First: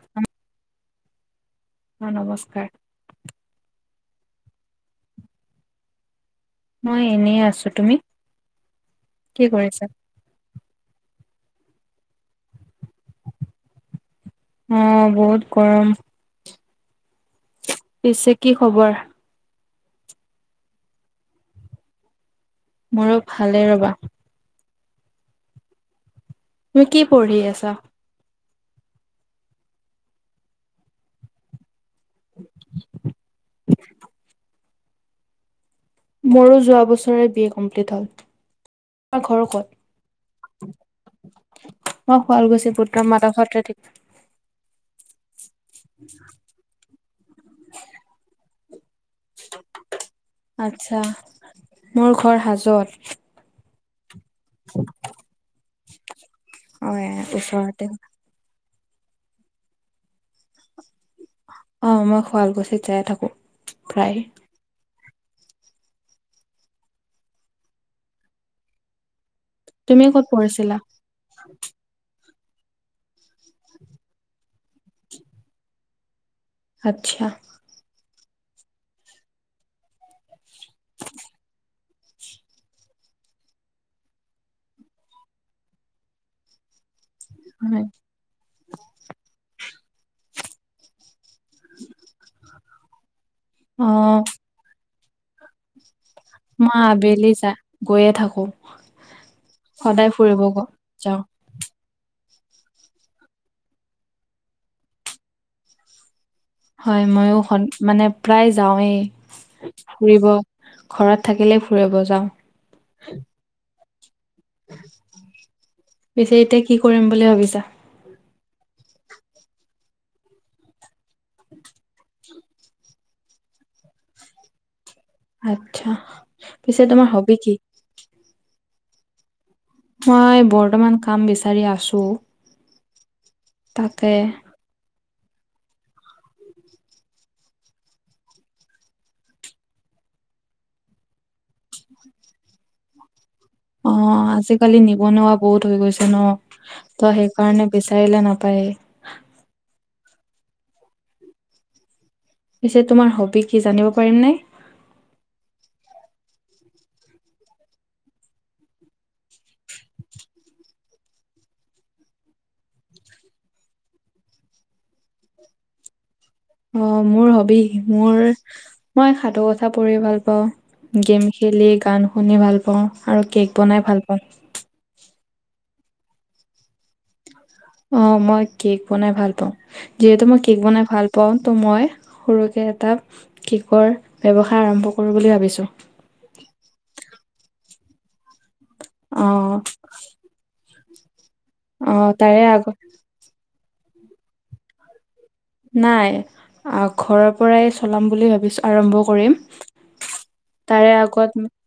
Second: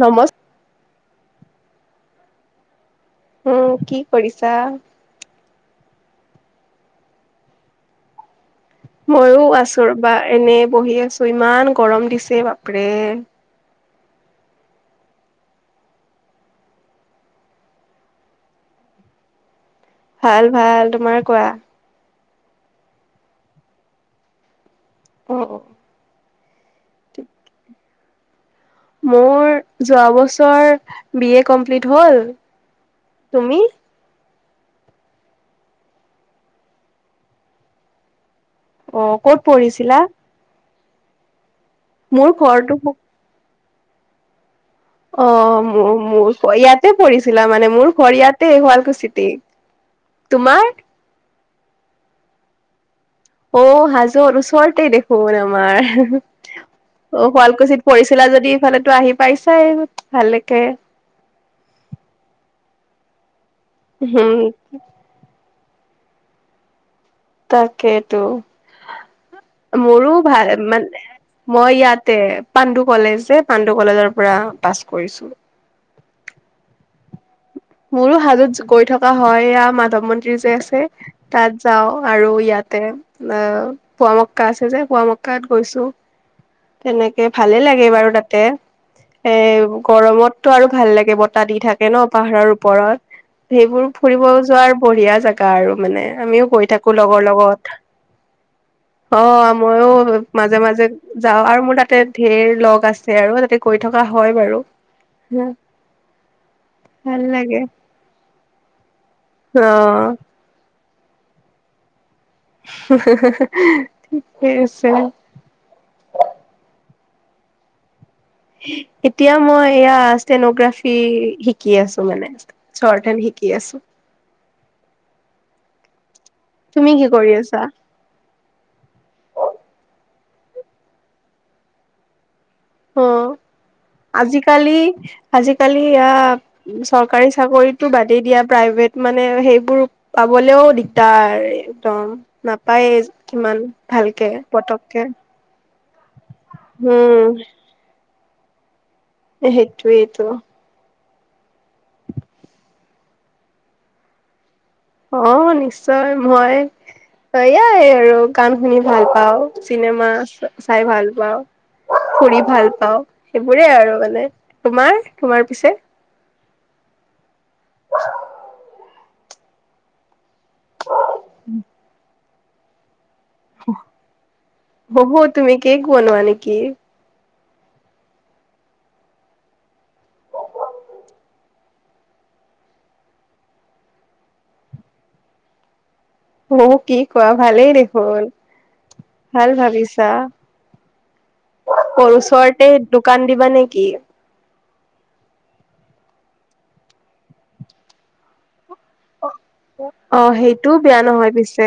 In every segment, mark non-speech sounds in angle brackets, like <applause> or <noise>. নমস্ অ, নমস্কাৰ। উম, কি কৰিছা? মই এনেই আছো। তুমি? কি মইয়ো কৰিছা আছো ৰবা, এনে বহি আছো, ইমান গৰম দিছে বাপৰে। অ, বহুত গৰম। পিছে, কি খবৰ? ভাল-ভাল। তোমাৰ কোৱা? মোৰো ভালেই ৰবা। অ, অ, তুমি কি পঢ়ি আছা? মোৰ যোৱা বছৰ বি এ কমপ্লিট হ'ল। তুমি? মোৰো যোৱা বছৰে বি এ কমপ্লিট হ'ল। অ', তোমাৰ ক'ত ঘৰ পঢ়িছিলা? ক'ত? মই মোৰ ঘৰটো শুৱালকুছিট বোৎকা মাদাসতে থা অ, মোৰ, মোৰ ইয়াতে পৰিছিলা মানে, মোৰ ঘৰ ইয়াতে, শুৱালকুছিত। আচ্ছা। মোৰ ঘৰ হাজোত। অ', হাজত। উচ্ ওচৰতে দেখোন আমাৰ। অ, অ এ শুৱালকুছিত ওচৰতে পঢ়িছিলা যদি, ইফালেটো আহি পাইছাই, ভালেকে। অ, মই শুৱালকুছি যাই থাকো। প্ৰায় উম। তাকেইটো। তুমি মোৰো ক'ত ভাল পঢ়িছিলা মানে মই ইয়াতে, পাণ্ডু কলেজ যে, পাণ্ডু কলেজৰ পৰা পাছ কৰিছো। আচ্ছা। মোৰো হাজোত গৈ থকা হয়, এইয়া মাধৱ মন্দিৰ যে আছে। তাত যাওঁ আৰু ইয়াতে অ' পোৱা মক্কা আছে যে, পোৱা মক্কাত গৈছো। তেনেকে ভালে হয় লাগে বাৰু তাতে। এ, গৰমতটো আৰু ভাল লাগে, বতাহ দি থাকে ন' পাহাৰৰ ওপৰত। সেইবোৰ অ ফুৰিব যোৱাৰ বঢ়িয়া জেগা আৰু মানে। আমিও গৈ মই থাকো লগৰ আবেলি যা লগত। গৈয়ে থাকো অ' সদায় ময়ো ফুৰিব মাজে গ মাজে যাওঁ যা অ' আৰু মোৰ তাতে ধেৰ লগ আছে, আৰু তাতে গৈ থকা হয় বাৰু। হম। হয়, ময়ো সন, মানে প্ৰায় যাৱেই অ ফুৰিব। ঘৰত থাকিলেই ফুৰিব যাওঁ। ঠিকেই আছে। পিছে এতিয়া কি কৰিম বুলি ভাবিছা? এতিয়া মই এয়া ষ্টেন'গ্ৰাফি শিকি আছোঁ মানে। চৰ্ট হেণ্ড শিকি আছোঁ। আচ্ছা। পিছে তুমি কি তোমাৰ কৰি হবি কি? আছা মই বৰ্তমান কাম বিচাৰি আছোঁ। তাতে কালি, আজি কালি এয়া চৰকাৰী চাকৰিটো বাদেই দিয়া, প্ৰাইভেট মানে সেইবোৰো পাবলৈও দিগদাৰ একদম, নাপায়েই। কিমান অ ভালকে, আজিকালি পটককে। নিবনুৱা বহুত হৈ গৈছে ন' ত' সেইকাৰণে বিচাৰিলে নাপায়েই। সেইটোৱেইটো। পিছে তোমাৰ হবি কি জানিব পাৰিম নে? অ' নিশ্চয় মই এয়াই আৰু গান শুনি ভাল পাওঁ, চিনেমা চাই ভাল পাওঁ। ফুৰি ভাল পাওঁ সেইবোৰে আৰু মানে। তোমাৰ তোমাৰ পিছে? অ' মোৰ হবি মোৰ মই সাধু কথা পঢ়ি ভাল পাওঁ, গেম খেলি, গান শুনি ভাল পাওঁ আৰু কেক বনাই ভাল পাওঁ। বহু তুমি কেক বনোৱা নেকি? অ' মই কেক বনাই ভাল পাওঁ। যিহেতু মই কেক বনাই ভাল পাওঁ ত' মই সৰুকে এটা কেকৰ ব্যৱসায় আৰম্ভ কৰোঁ বুলি ভাবিছোঁ। অ' কি কোৱা ভালেই দেখোন, ভাল অ', ভাবিছা। অ', তাৰে আগ কৰুচৰতে দোকান দিবা নেকি? নাই ঘৰৰ পৰাই চলাম বুলি ভাবিছোঁ, আৰম্ভ কৰিম। অ' সেইটোও তাৰে বেয়া আগত নহয় পিছে।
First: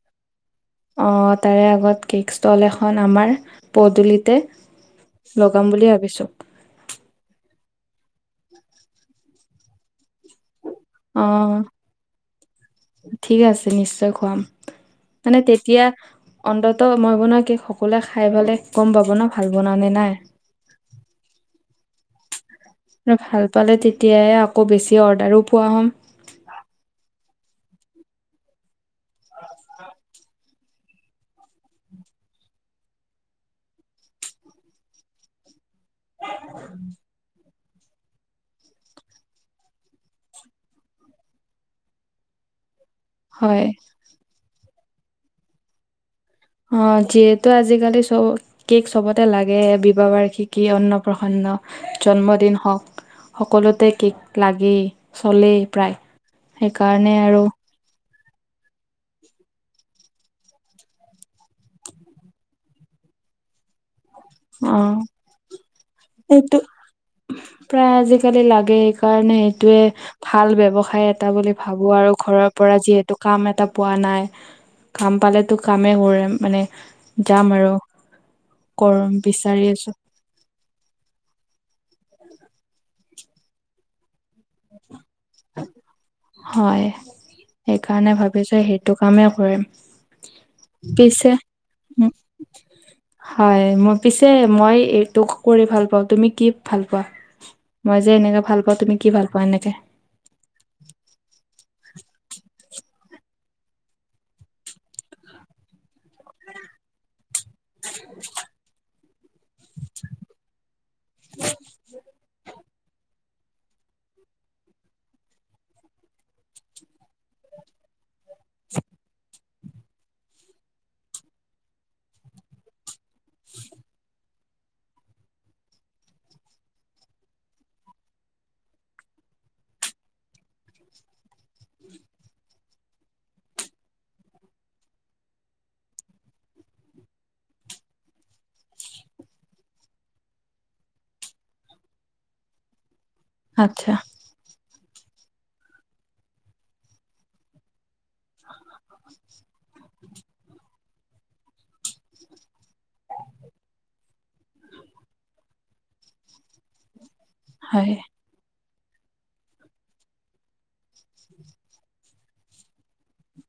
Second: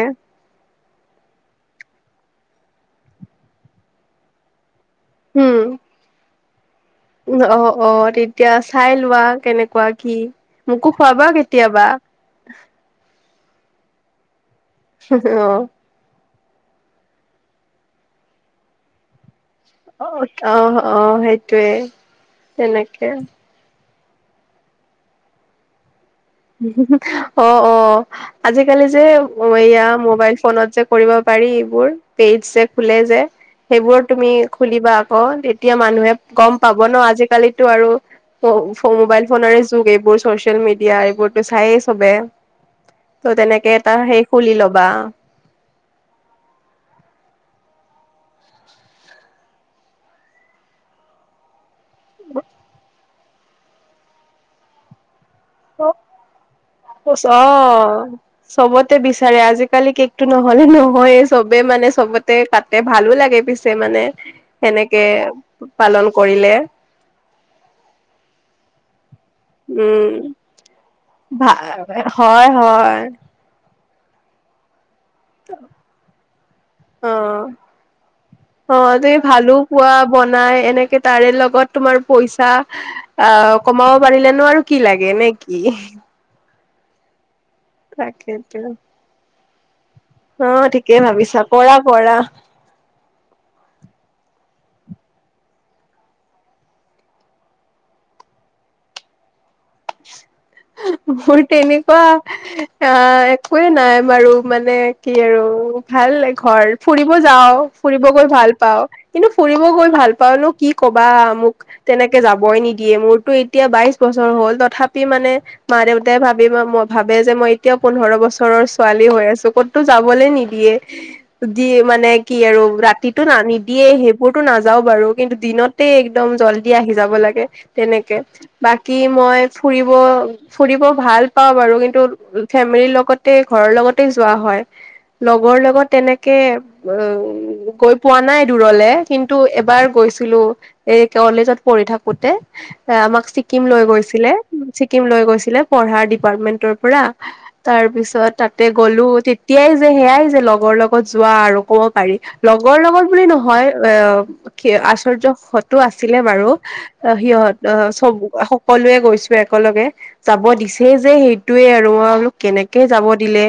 অ' তাৰে আগত কেক ষ্টল এখন আমাৰ পদূলিতে উম লগাম বুলি ভাবিছোঁ। অ', অ' তেতিয়া চাই লোৱা কেনেকুৱা কি, মোকো খোৱাবা অ', কেতিয়াবা। ঠিক আছে নিশ্চয় খুৱাম। মানে অ তেতিয়া অন্তত মই বনোৱা কেক সকলোৱে খাই পেলাই গ'ম পাব ন' ভাল বনাও নে নাই। অ', অ' সেইটোয়ে। ভাল পালে তেতিয় আকৌ বেছি অৰ্ডাৰো পোৱা হ'ম। অ', অ'। আজিকালি যে এয়া মোবাইল ফোনত যে কৰিব পাৰি এইবোৰ পেজ যে খোলে যে সেইবোৰো তুমি খুলিবা আকৌ, তেতিয়া মানুহে গ'ম পাব ন'। আজিকালিতো আৰু মোবাইল ফোনে যুগ, এইবোৰ চচিয়েল মিডিয়া বোৰটো চায়ে চবে ত' হয় তেনেকে এটা সেই খুলি লবা। অ' যিহেতু আজিকালি চব কেক চবতে লাগে, বিবাহ বাৰ্ষিকী, অন্নপ্ৰসন্ন জন্মদিন হওঁক সকলোতে কেক লাগেই চলেই। প্ৰায় সেইকাৰণে অ, আৰু চবতে বিচাৰে আজিকালি কেকটো নহলে নহয়ে চবে মানে চবতে কাট ভালো লাগে পিছে মানে অ সেনেকে পালন কৰিলে। এইটো প্ৰায় আজিকালি লাগে সেইকাৰণে উম সয়ে ভাল ব্য়ৱসায় এটা ভা বুলি ভাবো আৰু হয় ঘৰৰ পৰা হয় যিহেতু কাম এটা পোৱা নাই। কাম পালেেতো কামেই কৰে মানে অ যাম আৰু অ কৰম। তুমি ভালো বিচাৰি পোৱা আছো বনাই এনেকে তাৰে লগত তোমাৰ পইচা অ কমাব পাৰিলে ন আৰু কি লাগে নে কি? হয়, সেইকাৰণে তাকেতো ভাবিছোঁ সেইটো কামেই কৰিম। অ, ঠিকেই পিছে ভাবিছা, কৰা উম, কৰা। হয়, মই পিছে মই এইটো কৰি ভাল পাওঁ, তুমি কি ভাল পোৱা? মই যে এনেকে ভাল পাওঁ তুমি কি ভাল পোৱা এনেকে? <inaudible> কোৱা আহ, একয়ে নাই বাৰু মানে কি আৰু ভাল ঘৰ ফুৰিব যাওঁ ফুৰিব গৈ ভাল পাওঁ। কিন্তু ফুৰিব গৈ ভাল পাও ন কি কবা মোক তেনেকে যাবই নিদিয়ে মোৰতো এতিয়া বাইশ বছৰ হ'ল তথাপি মানে মা দেউতাই <unintelligible> ভাবে যে মই এতিয়াও পোন্ধৰ বছৰ ঘৰৰ ছোৱালী হৈ আছো ক'তো যাবলে নিদিয়ে। দি মানে কি আৰু ৰাতিটো <inaudible> নিদিয়ে সেইবোৰতো নাযাওঁ বাৰু কিন্তু দিনত <inaudible> একদম জল্দি আহি যাব লাগে তেনেকে বাকী মই ফুৰিব ফুৰিব ভাল পাওঁ বাৰু কিন্তু ফেমিলিৰ লগতে ঘৰৰ লগতে যোৱা হয়। লগৰ লগত তেনেকে উ, গৈ পোৱা নাই দূৰলে কিন্তু এবাৰ গৈছিলোঁ। এই কলেজত পঢ়ি থাকোতে আমাক ছিকিম লৈ আচ্ছা গৈছিলে ছিকিম লৈ গৈছিল ছিলে পঢ়াৰ ডিপাৰ্টমেন্টৰ পৰা, তাৰ পিছত তাতে গ'লোঁ তেতিয়াই যে সেয়াই যে লগৰ লগত যোৱা আৰু ক'ব পাৰি। লগৰ লগত বুলি নহয় এ, কি আচৰ্য্যহঁতো আছিলে বাৰু। অ, সিহঁত অ, হয় চব সকলোৱে গৈছো একেলগে। যাব দিছে যে সেইটোৱে আৰু মই বোলো কেনেকে যাব দিলে।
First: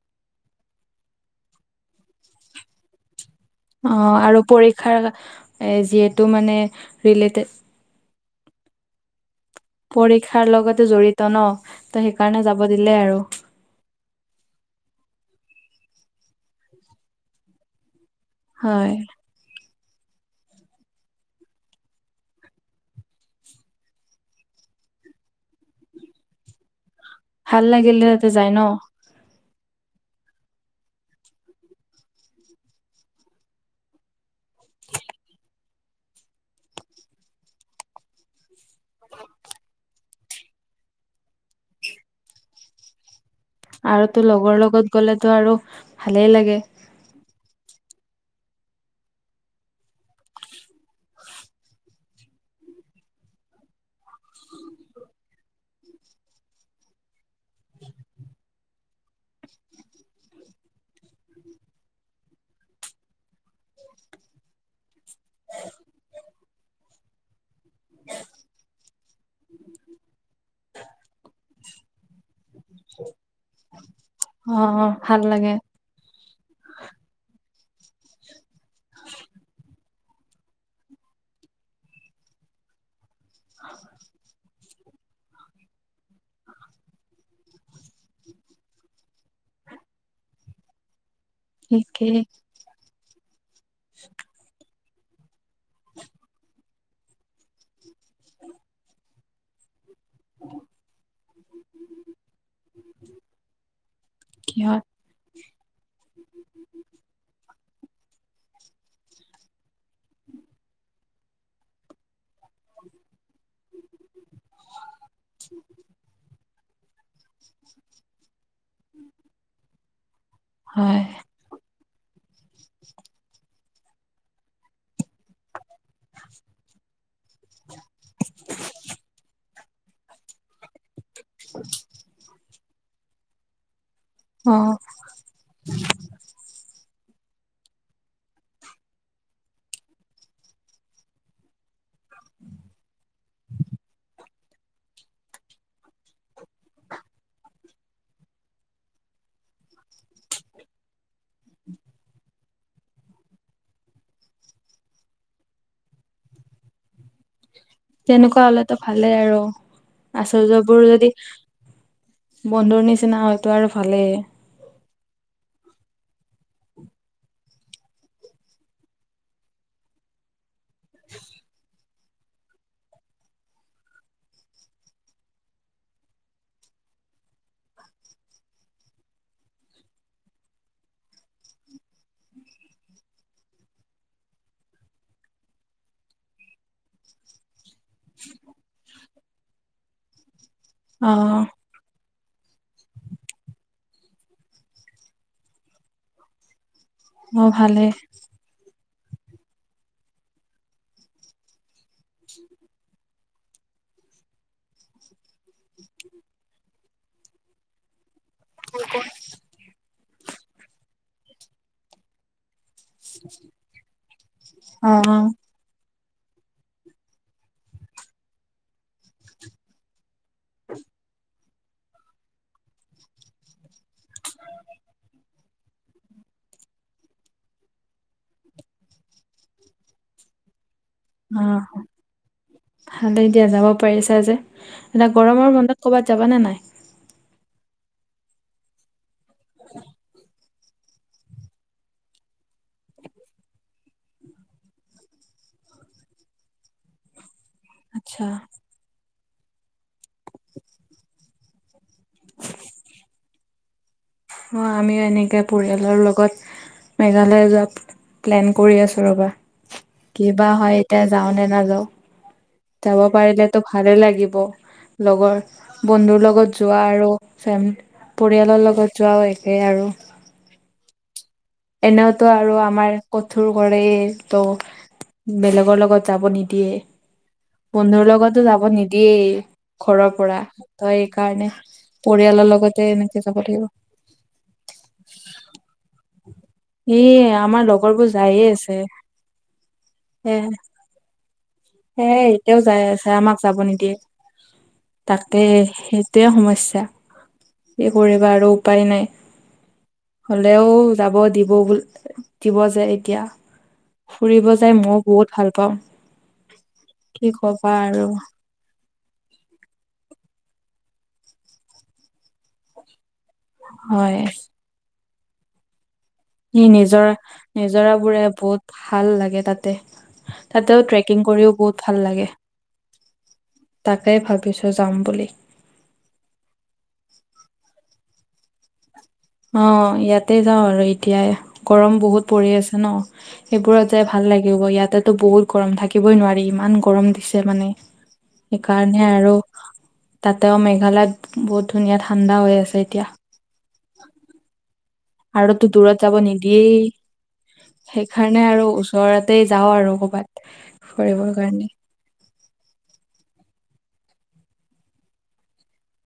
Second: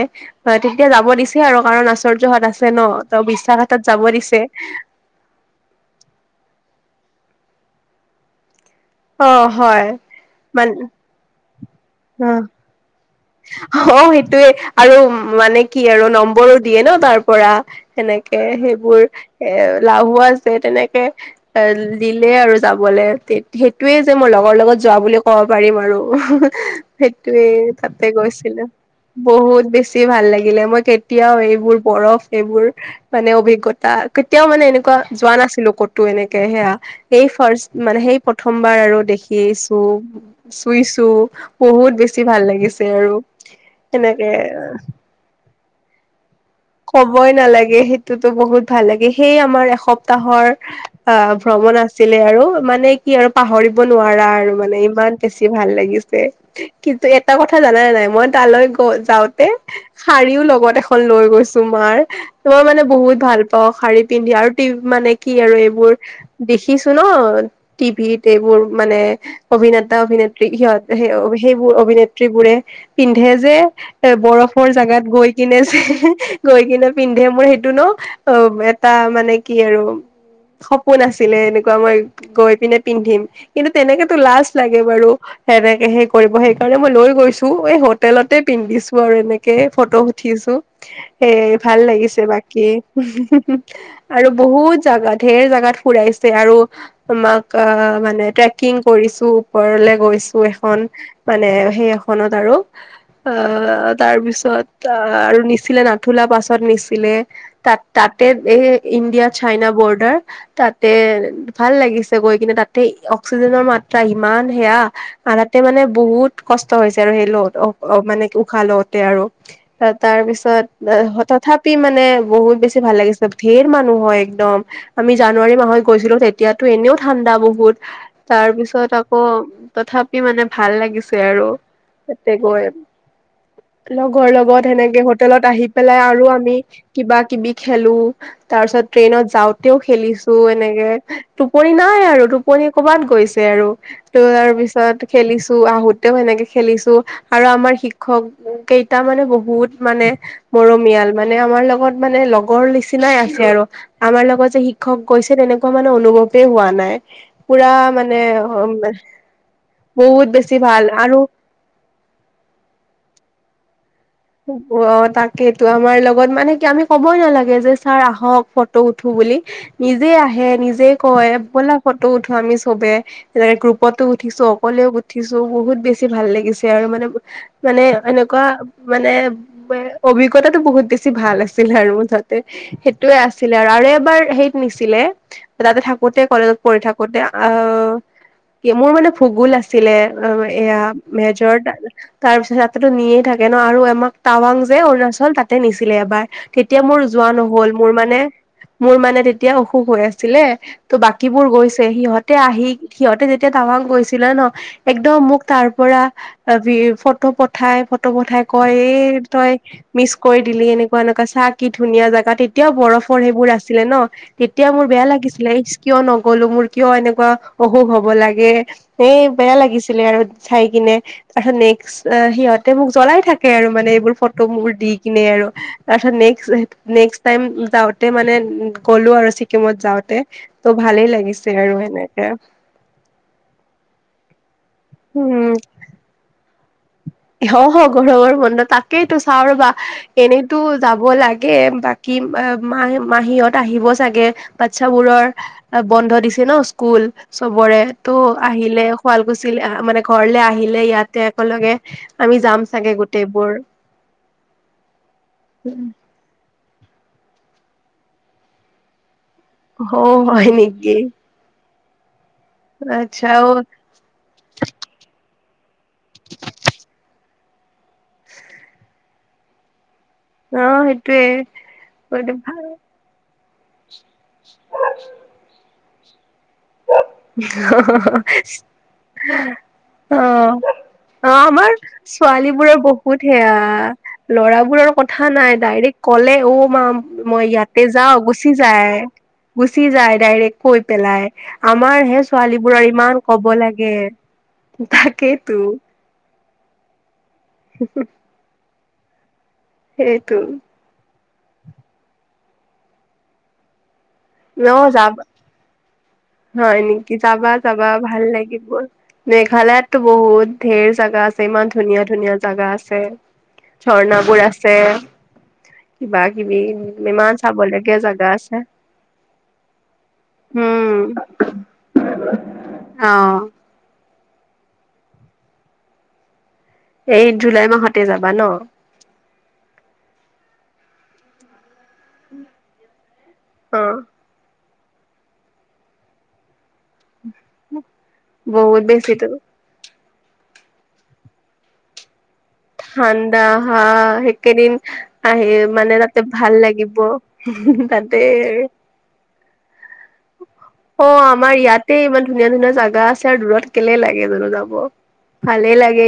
অ, তেতিয়া যাব দিছে আৰু কাৰণ আশ্চৰ্য হঁত আছে ন ত বিশ্বাস আছে, অ, আৰু পৰীক্ষাৰ এ, যিহেতু মানে ৰিলেটেড অ, হয়। পৰীক্ষাৰ মান লগতে জড়িত ন ত অ সেইকাৰণে যাব দিলে আৰু। অ, সেইটোৱে আৰু মানে কি আৰু নম্বৰো দিয়ে ন তাৰ পৰা। সেনেকে হয় সেইবোৰ এলাহু আছে তেনেকে এ দিলে আৰু যাবলে <inaudible> সেইটোয়ে যে মই লগৰ লগত যোৱা বুলি কম পাৰিম আৰু সেইটোৱে ভাল লাগিলে তাতে যাই ন গৈছিলোঁ। বহুত বেছি ভাল লাগিলে মই কেতিয়াও এইবোৰ বৰফ এইবোৰ মানে অভিজ্ঞতা কেতিয়াও মানে এনেকুৱা যোৱা নাছিলোঁ ক'তো এনেকে সেয়া সেই ফাৰ্স্ট মানে সেই প্ৰথমবাৰ আৰু দেখিছোঁ, চুইছোঁ বহুত বেছি ভাল লাগিছে আৰু। আৰু তো সেনেকে লগৰ লগত গ'লেতো আৰু ভালেই লাগে। ক'বই নালাগে সেইটোতো বহুত ভাল লাগে সেইয়ে আমাৰ এসপ্তাহৰ অ, ভ্ৰমণ আছিলে আৰু মানে কি আৰু পাহৰিব নোৱাৰা আৰু মানে ইমান বেছি ভাল লাগিছে কিন্তু এটা কথা জানানে নাই মই তালৈ গ যাওঁতে শাৰীও লগত এখন লৈ গৈছে তোমাৰ তোমাৰ মানে বহুত ভাল পাওঁ শাৰী পিন্ধি আৰু <inaudible> মানে কি আৰু এইবোৰ দেখিছো ন, টিভিত এইবোৰ মানে অভিনেতা অভিনে সিহঁত <unintelligible> সেইবোৰ অভিনেত্ৰীবোৰে পিন্ধে যে এ অ বৰফৰ জেগাত ভাল গৈ লাগে কিনে যে গৈ কিনে পিন্ধে মোৰ সেইটো ন, অ', এটা মানে কি আৰু। সপোন আছিলে এনেকুৱা, মই গৈ পিনে পিন্ধিম, কিন্তু তেনেকেতো লাজ লাগে বাৰু। সেনেকে সেই কৰিব, সেইকাৰণে মই লৈ গৈছোঁ, এই হোটেলতেই পিন্ধিছোঁ আৰু, এনেকেই ফটো উঠিছোঁ। <unintelligible> সেই ভাল ঠিকেই লাগিছে বাকী আৰু বহুত জাগাত ধেৰ জাগাত ফুৰাইছে আৰু আমাক অ', মানে ট্ৰেকিং কৰিছোঁ, ওপৰলৈ গৈছোঁ। <unintelligible> এখন মানে সেই এখনত আৰু। অ', তাৰ কিহত পিছত আৰু নিছিলে নাথুলা পাছত নিছিলে। তাত তাতেই এই ইণ্ডিয়া চাইনা বৰ্ডাৰ, তাতেই ভাল লাগিছে। গৈ কিনে তাতেই অক্সিজেনৰ মাত্ৰা ইমান সেয়া আৰু তাতে মানে বহুত কষ্ট ত হৈছে আৰু সেই <unintelligible> মানে উশাহ লওঁতে আৰু, তাৰপিছত হয় তথা পি মানে বহুত বেছি ভাল লাগিছে, ধেৰ মানুহ হয় একদম, আমি জানুৱাৰী মাহত গৈছিলোঁ, তেতিয়াতো এনেও ঠাণ্ডা বহুত, তাৰ পিছত আকৌ তথাপি মানে ভাল লাগিছে আৰু তাতে গৈ। লগৰ লগত অ সেনেকে হোটেলত আহি পেলাই আৰু আমি কিবা কিবি খেলো। তাৰ পিছত ট্ৰেইনত যাওঁতেও খেলিছোঁ এনেকে, টোপনি নাই আৰু পনি ক'বাত গৈছে আৰু, ত' তাৰ পিছত খেলিছোঁ, আহোতেও সেনেকে খেলিছোঁ। আৰু আমাৰ শিক্ষক কেইটা মানে বহুত মানে মৰমিয়াল, মানে আমাৰ লগত মানে লগৰ নিচিনাই আছে আৰু। আমাৰ লগত যে শিক্ষক গৈছে, তেনেকুৱা মানে অনুভৱেই হোৱা নাই, পুৰা মানে তেনেকুৱা হলেতো ভালেই আৰু, বহুত বেছি ভাল আচৰ্যবোৰ যদি আৰু বন্ধুৰ নিচিনা হয়তো আৰু ভালেই। অ', তাকেইেতো। আমাৰ লগত মানে কি আমি কবই নালাগে যে, ছাৰ আহক ফটো উঠো বুলি। নিজেই আহে, নিজেই কয়, ব'লা ফটো উঠো আমি চবেই। তেনেক গ্ৰুপতো উঠিছোঁ, অকলেও উঠিছোঁ, বহুত বেছি ভাল লাগিছে, আৰু মানে মানে এনেকুৱা মানে অভিজ্ঞতাটো বহুত বেছি ভাল আছিল আৰু মুঠতে। সেইটোয়েই আছিলে আৰু, আৰু এবাৰ হেৰিত নিছিলে। তাতে থাকোতে, কলেজত পঢ়ি থাকোতে, অহ কি মোৰ মানে ভূগোল আছিলে, অ', এইয়া অ মেজৰ তাৰপিছত তাতেতো নিয়েই থাকে ন আৰু আমাক টাৱাং যে অৰুণাচল, তাতেই নিছিলে এবাৰ। তেতিয়া মোৰ যোৱা অ নহল, মোৰ ভালেই মানে মোৰ মানে তেতিয়া অসুখ হৈ আছিলে। ত' বাকীবোৰ গৈছে, সিহঁতে আহি সিহঁতে যেতিয়া টাৱাং গৈছিলে ন' একদম মোক তাৰ পৰা যি ফটো পঠাই পঠাই কয়, এই তই মিচ কৰি দিলি, এনেকুৱা এনেকুৱা চা কি ধুনীয়া জেগা, তে তিয়া বৰফৰ সেইবোৰ আছিলে ন', তেতিয়া মোৰ অ বেয়া অ লাগিছিলে। কিয় নগলো, মোৰ কিয় এনেকুৱা অসুখ হব লাগে, এই বেয়া লাগিছিলে আৰু। চাই কিনে, তাৰপাছত নেক্সট অহ, সিহঁত মোক জলাই থাকে আৰু, মানে এইবোৰ ফটো বোৰ দি কিনে আৰু। তাৰপিছত নেক্স, নেক্সট টাইম যাওঁতে মানে গ'লো আৰু ছিকিমত যাওঁতে। ত' ভালেই অ লাগিছে আৰু এনেকে। ভালেই দিয়া, যাব পাৰিছা যে, এতিয়া গৰমৰ উম বন্ধত ক'বাত যাবা নে নাই? অ', অ', গৰমৰ বন্ধ, তাকেইতো চাওঁ ৰবা, এনেই তো যাব লাগে, বাকী মাহ মাহীত আহিব চাগে। বাচ্ছাবোৰৰ বন্ধ দিছে ন' স্কুল। চবৰে তো আচ্ছা আহিলে, শুৱালকুছি মানে ঘৰলে আহিলে ইয়াতে একেলগে আমি যাম চাগে গোটেইবোৰ। আমিও এনেকৈ পৰিয়ালৰ লগত মেঘালয়ে যোৱাত প্লেন কৰি আছো ৰ'বা। অ কিবা হয় নেকি এতিয়া যাও নে নাযাও যাব আচ্ছা অ পাৰিলেতো ভালে লাগিব। লগৰ বন্ধুৰ লগত যোৱা আৰু ফেম পৰিয়ালৰ লগত যোৱাওঁ একেই আৰু অহ, সেইটয়ে এনেওতো আৰু আমাৰ কঠোৰ কৰে ত' বেলেগৰ লগত যাব নিদিয়ে। <unintelligible> অ', বন্ধুৰ লগতো যাব নিদিয়েই ঘৰৰ পৰা অ', ত এইকাৰণে আমাৰ পৰিয়ালৰ ছোৱালী বোৰৰ লগতে এনেকে বহুত যাব সেয়া লাগিব ল'ৰাবোৰৰ কথা নাই ডাইৰেক্ট কলে অ, মা এই মই আমাৰ ইয়াতে লগৰবোৰ যাও যায়ে গুচি আছে যায়। গুচি যায় সে ডাইৰেক্ট কৈ পেলাই। আমাৰ হে সেয়াই ছোৱালী এতিয়াও যাই বোৰৰ আছে ইমান আমাক ক'ব যাব লাগে নিদিয়ে তাকেইতো। সটেই সমস্যা এই কৰিবা আৰু উপায় নাই সেইটো হলেও যাব দিব, দিব যে এতিয়া ফুৰিব ন যাই মইও যাবা বহুত ভাল পাওঁ। হয় নেকি কি যাবা কবা যাবা আৰু ভাল লাগিব। মেঘালয়ততো বহুত ধেৰ জাগা আছে ইমান ধুনীয়া, ধুনীয়া জাগা আছে। ঝৰ্ণাবোৰ আছে। কিবা কিবি সি নিজৰা, ইমান চাবলগীয়া নিজৰাবোৰে জাগা আছে বহুত ভাল লাগে তাতে। তাতেও উম ট্ৰেকিং কৰিও বহুত ভাল লাগে অ তাকেই ভাবিছোঁ যাম বুলি। এই জুলাই মাহতে যাবা ন। অ, ইয়াতে যাওঁ আৰু এতিয়া গৰম বহুত পৰি আছে ন সেইবোৰত অ', যাই ভাল লাগিব ইয়াতেতো বহুত গৰম থাকিবই নোৱাৰি ইমান গৰম দিছে মানে বহুত সেইকাৰণে বেছিতো আৰু তাতেও মেঘালয়ত বহুত ধুনীয়া ঠাণ্ডা হৈ আছে এতিয়া। ঠাণ্ডা হা এক দিন আৰু দূৰত যাব নিদিয়েই তাতে সেইকাৰণে আৰু ওচৰতেই যাওঁ আৰু ক'ৰবাত। অ, ফুৰিবৰ আমাৰ কাৰণে ইয়াত এ ইমান ধুনীয়া, ধুনীয়া জাগা আছে আৰু দূৰত কেলে লাগে জানো যাব ভালে লাগে।